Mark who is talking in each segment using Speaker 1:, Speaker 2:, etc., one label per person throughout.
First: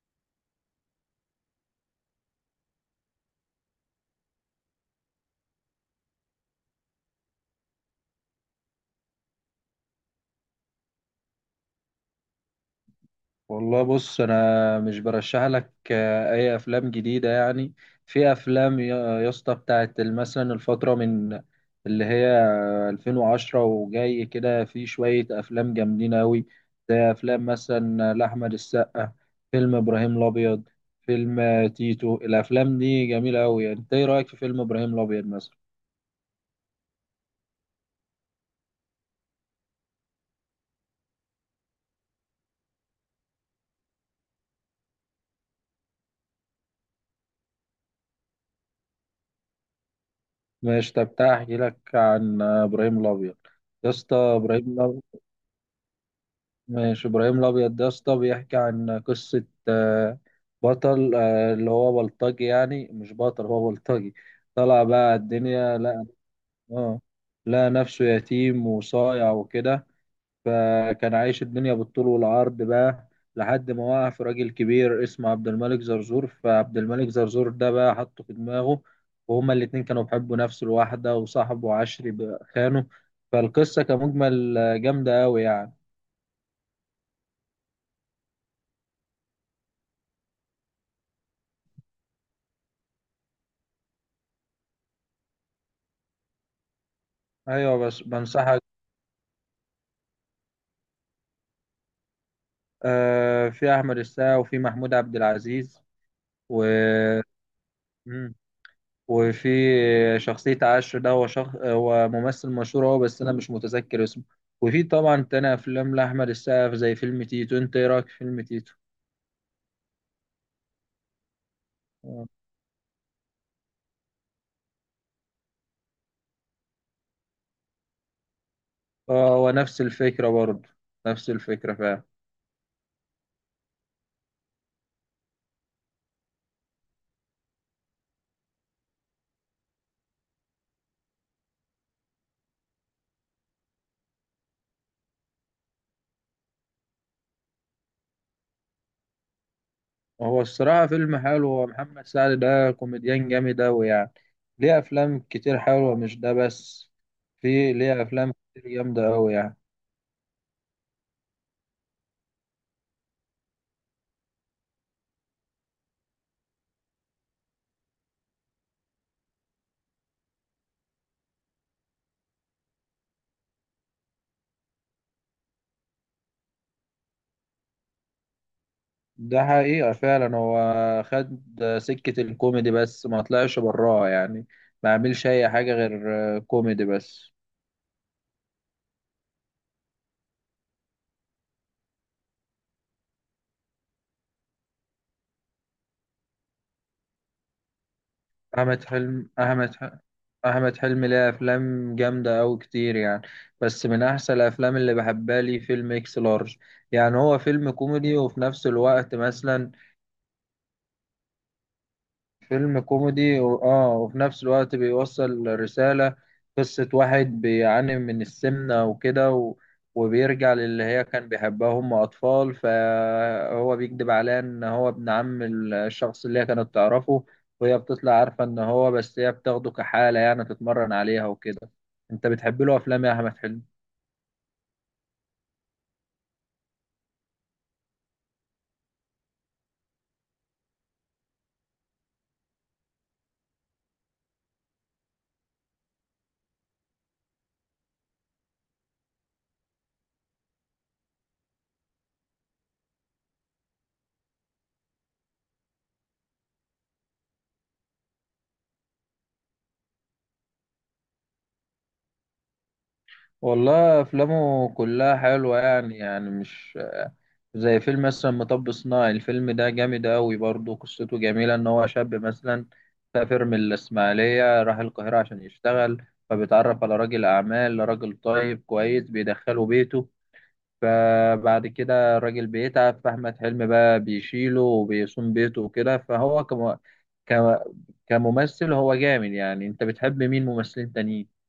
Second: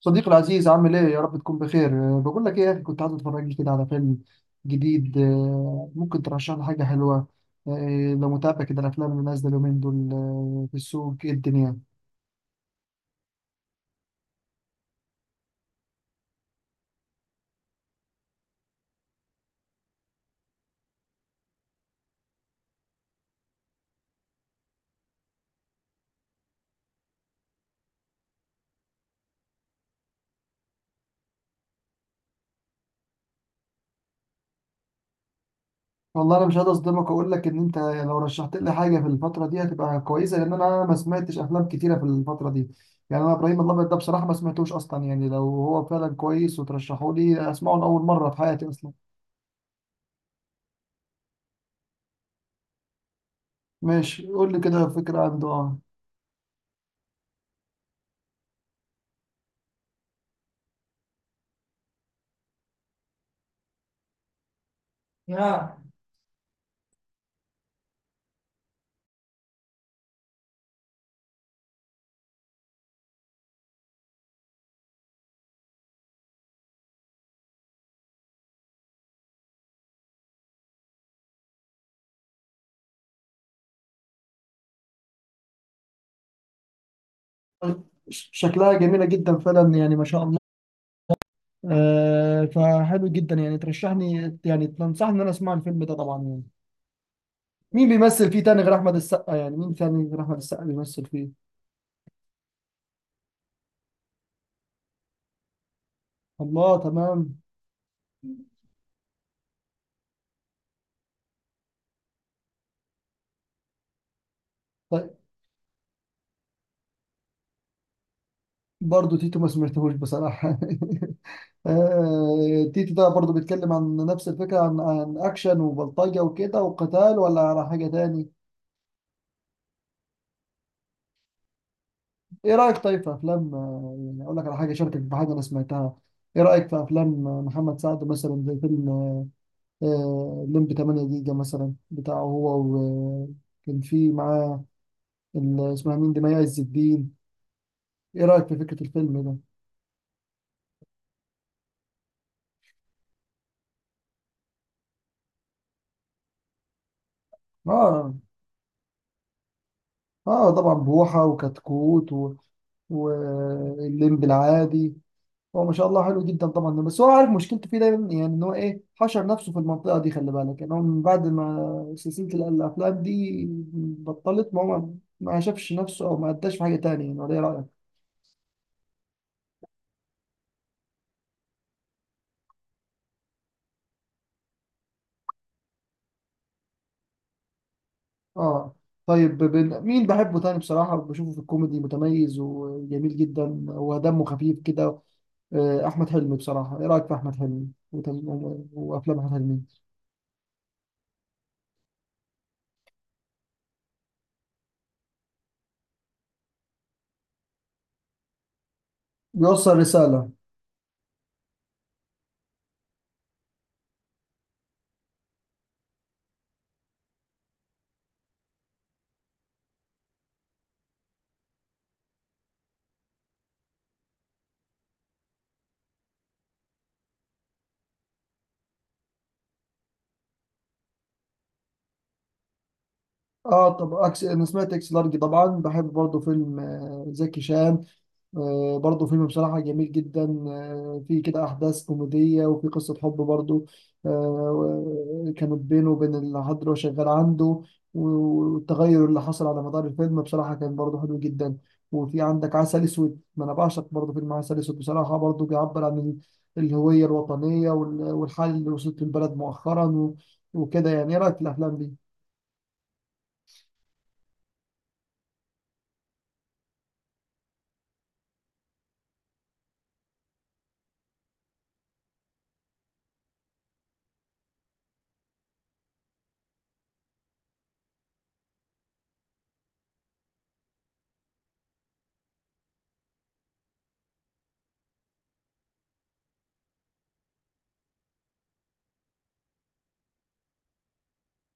Speaker 1: صديقي العزيز، عامل ايه؟ يا رب تكون بخير. بقول لك ايه يا اخي، كنت عايز اتفرج لي كده على فيلم جديد. ممكن ترشح لي حاجه حلوه؟ لو متابع كده الافلام اللي نازله اليومين دول. في السوق ايه الدنيا؟
Speaker 2: والله بص انا مش برشح لك اي افلام جديده يعني. في افلام يا اسطى بتاعت مثلا الفتره من اللي هي 2010 وجاي كده، في شويه افلام جامدين قوي زي افلام مثلا لاحمد السقا، فيلم ابراهيم الابيض، فيلم تيتو. الافلام دي جميله قوي، انت ايه رايك في فيلم ابراهيم الابيض مثلا؟
Speaker 1: والله انا مش هقدر اصدمك واقول لك ان انت لو رشحت لي حاجه في الفتره دي هتبقى كويسه، لان انا ما سمعتش افلام كتيره في الفتره دي. يعني انا ابراهيم الابيض ده بصراحه ما سمعتوش اصلا، يعني لو هو فعلا كويس وترشحوا لي اسمعه لاول مره في حياتي اصلا.
Speaker 2: ماشي، طب تعالى احكي لك عن ابراهيم الابيض. يا اسطى
Speaker 1: ماشي قول لي
Speaker 2: ابراهيم،
Speaker 1: كده فكره عنده.
Speaker 2: ماشي ابراهيم الابيض ده يا اسطى بيحكي عن قصه بطل، اللي هو بلطجي، يعني مش بطل هو بلطجي. طلع بقى
Speaker 1: اه،
Speaker 2: الدنيا لقى، اه لقى نفسه يتيم وصايع وكده، فكان عايش الدنيا بالطول والعرض بقى لحد ما وقع في راجل كبير اسمه عبد الملك زرزور. فعبد الملك زرزور ده بقى حطه في دماغه، وهما الاتنين كانوا بيحبوا نفس الواحدة وصاحبه عشري بقى خانه. فالقصة كمجمل جامدة أوي يعني.
Speaker 1: شكلها جميلة جدا فعلا يعني ما شاء الله. فحلو جدا يعني، ترشحني يعني تنصحني ان انا اسمع الفيلم ده طبعا يعني.
Speaker 2: أيوة
Speaker 1: مين
Speaker 2: بس
Speaker 1: بيمثل فيه تاني
Speaker 2: بنصحك.
Speaker 1: غير احمد السقا؟ يعني مين تاني غير احمد السقا بيمثل فيه؟
Speaker 2: آه في أحمد السقا وفي محمود عبد العزيز، و
Speaker 1: الله، تمام.
Speaker 2: مم. وفي شخصية عشر ده هو هو ممثل مشهور هو، بس أنا مش متذكر اسمه. وفي
Speaker 1: طيب
Speaker 2: طبعا تاني أفلام لأحمد السقا زي فيلم تيتو. أنت إيه رأيك في فيلم تيتو؟
Speaker 1: برضه تيتو ما سمعتهوش بصراحة.
Speaker 2: آه،
Speaker 1: تيتو ده برضه بيتكلم عن نفس الفكرة، عن اكشن وبلطجة وكده وقتال، ولا على حاجة تاني؟
Speaker 2: هو نفس الفكرة برضه، نفس الفكرة فعلا.
Speaker 1: ايه رأيك طيب في افلام؟ يعني اقول لك على حاجة، شاركك بحاجة انا سمعتها. ايه رأيك في افلام محمد سعد مثلا، زي فيلم ليم ب 8 جيجا مثلا بتاعه، هو وكان في معاه اسمها مين دي، مي عز الدين. ايه رأيك في فكرة الفيلم ده؟
Speaker 2: هو الصراحة فيلم حلو، هو محمد سعد ده كوميديان جامد أوي يعني، ليه أفلام كتير حلوة مش ده بس، في ليه
Speaker 1: اه،
Speaker 2: أفلام كتير جامدة أوي يعني.
Speaker 1: اه طبعا، بوحة وكتكوت والليمب العادي. هو ما شاء الله حلو جدا طبعا، بس هو عارف مشكلته فيه دايما يعني، ان هو ايه حشر نفسه في المنطقة دي. خلي بالك يعني، هو من بعد ما سلسلة الافلام دي بطلت، ما هو ما شافش نفسه او ما اداش في حاجة تانية يعني، ولا ايه رأيك؟
Speaker 2: ده حقيقة فعلا هو خد سكة الكوميدي بس ما طلعش براها يعني، ما عملش أي حاجة غير كوميدي بس.
Speaker 1: اه، طيب مين بحبه تاني بصراحة؟ بشوفه في الكوميدي متميز وجميل جدا، ودمه خفيف كده. أحمد حلمي بصراحة، إيه رأيك في أحمد حلمي
Speaker 2: أحمد
Speaker 1: وأفلام أحمد
Speaker 2: حلم
Speaker 1: حلمي؟
Speaker 2: أحمد ح- أحمد حلمي ليه أفلام جامدة أوي كتير يعني، بس من أحسن الأفلام اللي بحبها لي فيلم إكس لارج. يعني هو فيلم كوميدي وفي نفس الوقت مثلا،
Speaker 1: بيوصل رسالة.
Speaker 2: فيلم كوميدي اه وفي نفس الوقت بيوصل رسالة. قصة واحد بيعاني من السمنة وكده وبيرجع للي هي كان بيحبها، هم أطفال، فهو بيكذب عليها إن هو ابن عم الشخص اللي هي كانت تعرفه. وهي بتطلع عارفة إن هو، بس هي بتاخده كحالة يعني تتمرن عليها وكده. أنت بتحب له أفلام يا أحمد حلمي؟
Speaker 1: اه، طب أنا سمعت إكس لارج طبعا. بحب برضه فيلم زكي شان. برضه فيلم بصراحة جميل جدا. فيه كده أحداث كوميدية، وفي قصة حب برضه. كانت بينه وبين العذراء وشغال عنده. والتغير اللي حصل على مدار الفيلم بصراحة كان برضه حلو جدا. وفي عندك عسل أسود، ما أنا بعشق برضه فيلم عسل أسود بصراحة، برضه بيعبر عن الهوية الوطنية والحال اللي وصلت البلد مؤخرا وكده يعني. إيه رأيك في الأفلام دي؟
Speaker 2: والله أفلامه كلها حلوة يعني، يعني مش زي فيلم مثلا مطب صناعي. الفيلم ده جامد أوي برضه، قصته جميلة إن هو شاب مثلا سافر من الإسماعيلية راح القاهرة عشان يشتغل، فبيتعرف على راجل أعمال راجل طيب كويس بيدخله بيته. فبعد كده الراجل بيتعب فأحمد حلمي بقى بيشيله وبيصوم بيته وكده. فهو ك... كممثل هو جامد يعني. أنت بتحب مين ممثلين تانيين؟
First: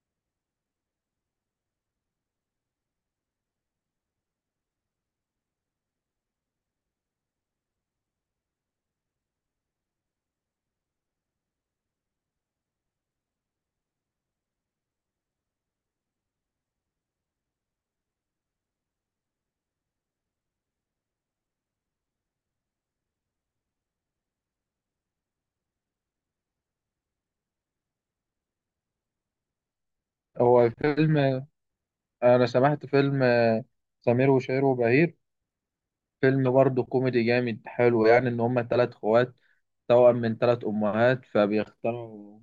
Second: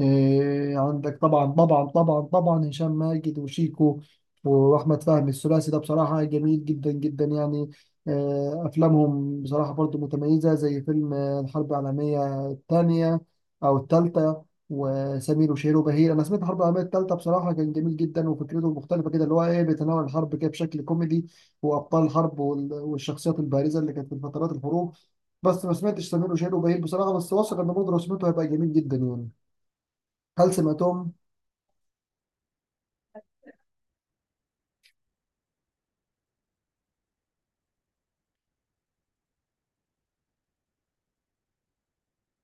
Speaker 1: إيه، عندك طبعا طبعا طبعا طبعا هشام ماجد وشيكو واحمد فهمي، الثلاثي ده بصراحه جميل جدا جدا يعني. افلامهم بصراحه برضو متميزه، زي فيلم الحرب العالميه الثانيه او الثالثه، وسمير وشهير وبهير. انا سمعت الحرب العالميه الثالثه بصراحه كان جميل جدا، وفكرته مختلفه كده، اللي هو ايه، بيتناول الحرب كده بشكل كوميدي، وابطال الحرب والشخصيات البارزه اللي كانت في فترات الحروب. بس ما سمعتش سمير وشهير وبهير بصراحه، بس واثق ان برضه لو سمعته هيبقى جميل جدا يعني. هل
Speaker 2: هو
Speaker 1: سمعتهم؟
Speaker 2: فيلم، أنا سمعت فيلم سمير وشهير وبهير، فيلم برضه كوميدي جامد حلو يعني، ان هما تلات اخوات توأم من تلات امهات،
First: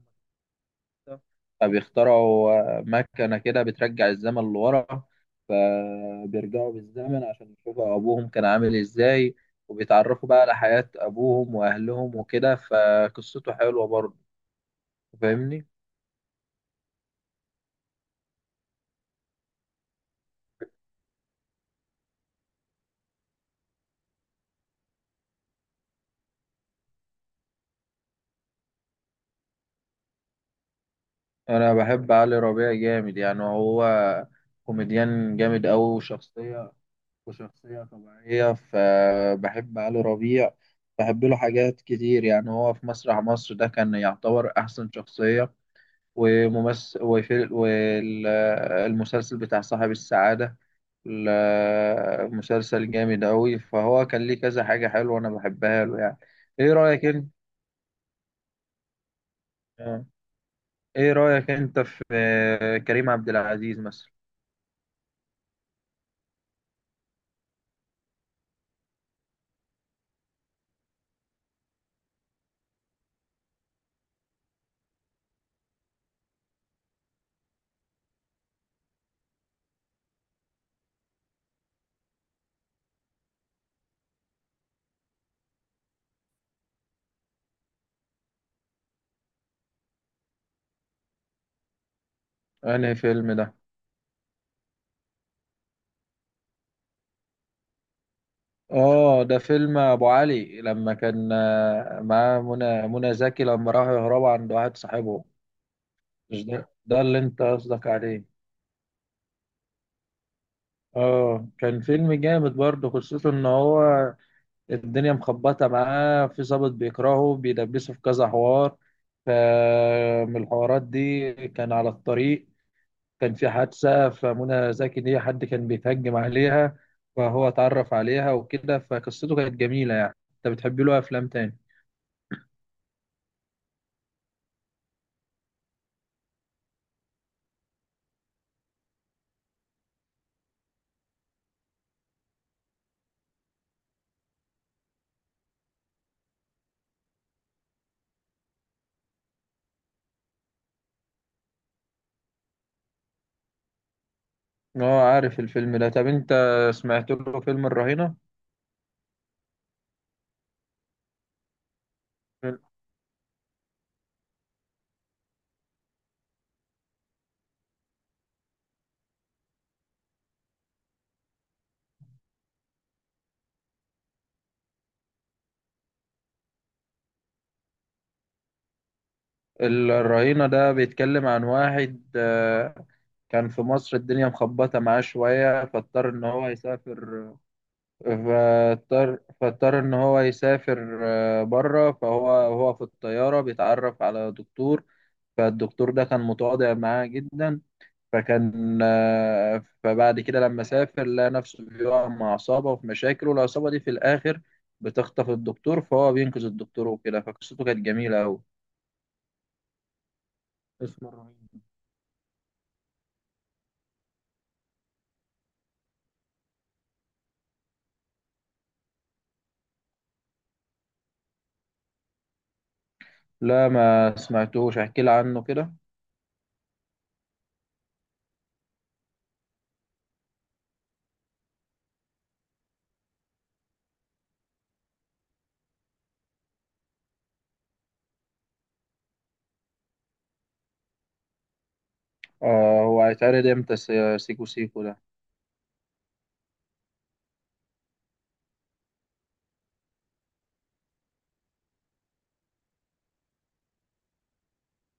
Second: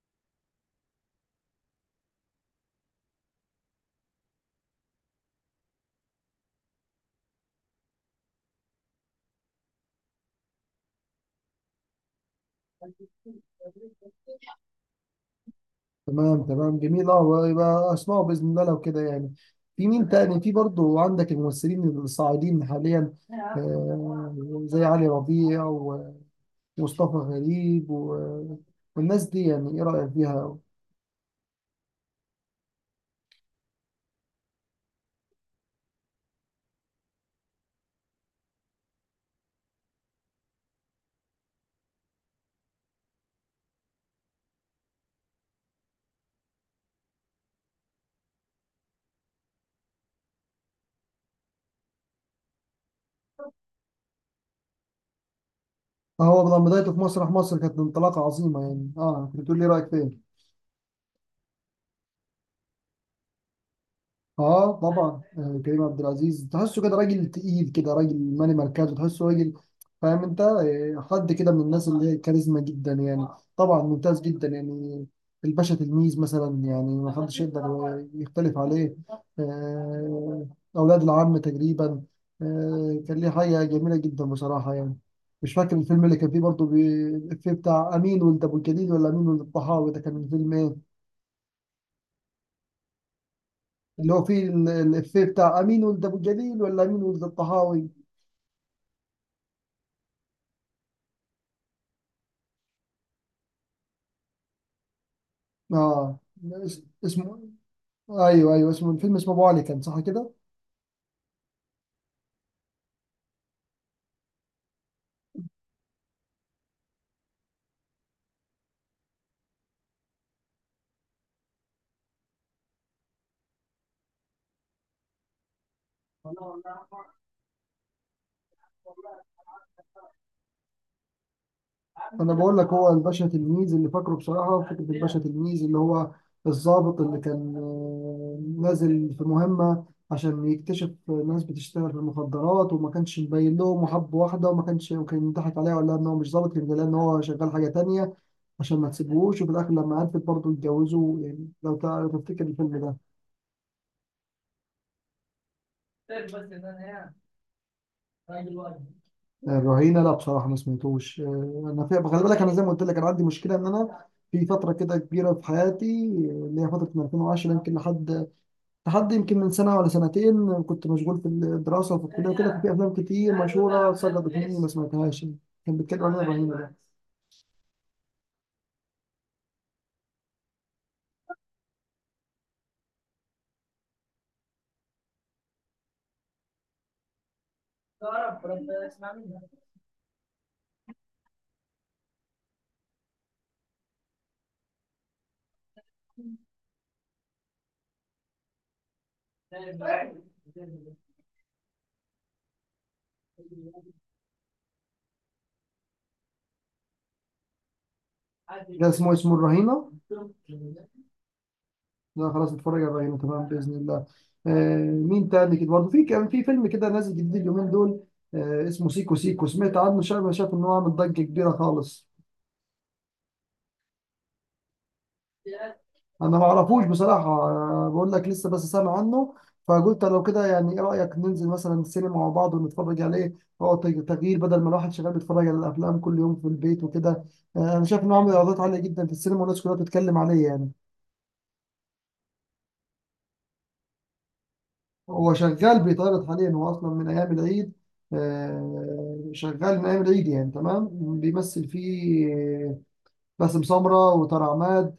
Speaker 2: فبيخترعوا مكنة كده بترجع الزمن لورا، فبيرجعوا بالزمن عشان يشوفوا ابوهم كان عامل ازاي، وبيتعرفوا بقى على حياة ابوهم واهلهم وكده، فقصته حلوة برضه، فاهمني.
Speaker 1: تمام تمام جميل. اه، يبقى اسمعوا باذن الله لو كده يعني. في مين تاني؟ في برضو عندك الممثلين الصاعدين حاليا، آه زي علي ربيع ومصطفى غريب والناس دي يعني. ايه رايك فيها؟
Speaker 2: انا بحب علي ربيع جامد يعني، هو كوميديان جامد أوي وشخصية طبيعية، فبحب علي ربيع، بحب له حاجات كتير يعني. هو في مسرح مصر ده كان يعتبر أحسن شخصية وممثل، وفي والمسلسل بتاع صاحب السعادة، مسلسل جامد أوي، فهو كان ليه كذا حاجة حلوة أنا بحبها له يعني.
Speaker 1: هو لما
Speaker 2: إيه
Speaker 1: بدايته في
Speaker 2: رأيك أنت؟
Speaker 1: مسرح مصر كانت انطلاقه عظيمه يعني. اه كنت بتقول لي إيه رايك
Speaker 2: آه.
Speaker 1: فيها.
Speaker 2: إيه رأيك أنت في كريم عبد العزيز مثلا؟
Speaker 1: اه، طبعا، كريم عبد العزيز تحسه كده راجل تقيل، كده راجل مالي مركزه، تحسه راجل فاهم انت. حد كده من الناس اللي هي كاريزما جدا يعني. طبعا ممتاز جدا يعني. الباشا تلميذ مثلا، يعني ما حدش يقدر يختلف عليه. آه، اولاد العم تقريبا، كان ليه حاجه جميله جدا بصراحه يعني. مش فاكر الفيلم اللي كان فيه برضه، الإفيه بتاع امين ولد ابو الجليل ولا امين ولد الطحاوي، ده كان الفيلم إيه؟
Speaker 2: أنهي فيلم ده؟
Speaker 1: اللي هو فيه الإفيه بتاع أمين ولد أبو جليل ولا أمين ولد الطهاوي.
Speaker 2: اه ده فيلم ابو علي، لما كان معاه منى زكي، لما راحوا يهربوا عند واحد صاحبه.
Speaker 1: آه
Speaker 2: مش ده ده اللي
Speaker 1: اسمه
Speaker 2: انت قصدك عليه؟
Speaker 1: إيه؟ أيوه أيوه، اسمه الفيلم، اسمه أبو علي، كان صح كده؟
Speaker 2: اه كان فيلم جامد برضه، خصوصا ان هو الدنيا مخبطه معاه، في ظابط بيكرهه بيدبسه في كذا حوار. فمن الحوارات دي كان على الطريق، كان في حادثه فمنى زكي دي حد كان بيتهجم عليها، فهو اتعرف عليها وكده، فقصته كانت جميله يعني. انت بتحب له افلام تاني؟
Speaker 1: أنا بقول لك، هو الباشا تلميذ اللي فاكره بصراحة، فكرة الباشا تلميذ اللي هو الضابط اللي كان نازل في مهمة عشان يكتشف ناس بتشتغل في المخدرات، وما كانش مبين لهم، وحب واحدة وما كانش، وكان يضحك عليها ولا إن هو مش ضابط، كان قال إن هو شغال حاجة تانية عشان ما تسيبوهوش، وفي الآخر لما عرفت برضه اتجوزوا يعني. لو لو تفتكر الفيلم ده.
Speaker 2: اه عارف الفيلم ده. طب انت سمعت له فيلم الرهينة؟
Speaker 1: الرهينه، لا بصراحه ما سمعتوش. انا في، خلي بالك، انا
Speaker 2: ال-
Speaker 1: زي ما قلت لك انا عندي مشكله، ان انا في فتره كده كبيره في حياتي، اللي هي فتره من 2010 يمكن لحد يمكن من سنه ولا سنتين، كنت مشغول في الدراسه وفي الكليه وكده، ففي افلام كتير مشهوره سقطت مني ما سمعتهاش. كان بيتكلم عن إيه الرهينه ده؟
Speaker 2: الرهينة ده بيتكلم عن واحد كان في مصر الدنيا مخبطة معاه شوية، فاضطر إن هو يسافر، فاضطر إن هو يسافر بره. فهو وهو في الطيارة بيتعرف على دكتور، فالدكتور ده كان متواضع معاه جدا، فكان فبعد كده لما سافر لقى نفسه بيقع مع عصابة وفي مشاكل، والعصابة دي في الآخر بتخطف الدكتور، فهو بينقذ الدكتور وكده، فقصته كانت جميلة أوي.
Speaker 1: ده اسمه الرهينه؟
Speaker 2: اسمه الرهيب.
Speaker 1: لا خلاص اتفرج على الرهينه تمام باذن الله. مين تاني كده برضه؟ في كان في فيلم كده نازل جديد اليومين دول، اسمه سيكو سيكو، سمعت عنه؟ شايف شايف ان هو عامل ضجه كبيره خالص.
Speaker 2: لا ما سمعتوش، احكي لي عنه كده.
Speaker 1: انا ما اعرفوش بصراحه، أنا بقول لك لسه بس سامع عنه، فقلت لو كده يعني، ايه رايك ننزل مثلا السينما مع بعض ونتفرج عليه؟ هو تغيير، بدل ما الواحد شغال بيتفرج على الافلام كل يوم في البيت وكده. انا شايف انه عامل ايرادات عاليه جدا في السينما، والناس كلها بتتكلم عليه يعني.
Speaker 2: آه هو هيتعرض امتى سيكو سيكو ده؟
Speaker 1: هو شغال بيتعرض حاليا، هو اصلا من ايام العيد، شغال من ايام العيد يعني، تمام. بيمثل فيه باسم سمره وطارق عماد،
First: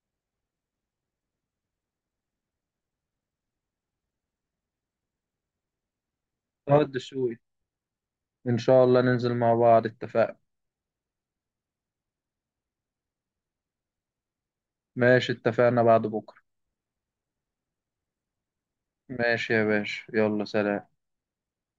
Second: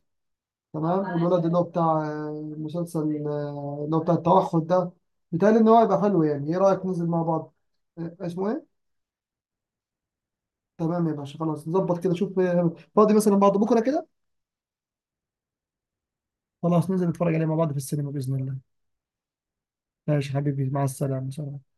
Speaker 1: تمام، والولد اللي هو بتاع مسلسل اللي هو بتاع التوحد ده. بيتهيألي إن هو هيبقى حلو يعني. إيه
Speaker 2: طه
Speaker 1: رأيك ننزل مع
Speaker 2: الدسوقي.
Speaker 1: بعض؟ آه، اسمه
Speaker 2: ان
Speaker 1: إيه؟
Speaker 2: شاء الله ننزل مع بعض، اتفقنا.
Speaker 1: تمام يا باشا، خلاص نظبط كده. شوف فاضي مثلا بعد بكرة كده.
Speaker 2: ماشي اتفقنا، بعد بكرة.
Speaker 1: خلاص ننزل نتفرج عليه مع بعض في السينما بإذن الله.
Speaker 2: ماشي يا باشا،
Speaker 1: ماشي
Speaker 2: يلا
Speaker 1: حبيبي، مع
Speaker 2: سلام.
Speaker 1: السلامة، سلام.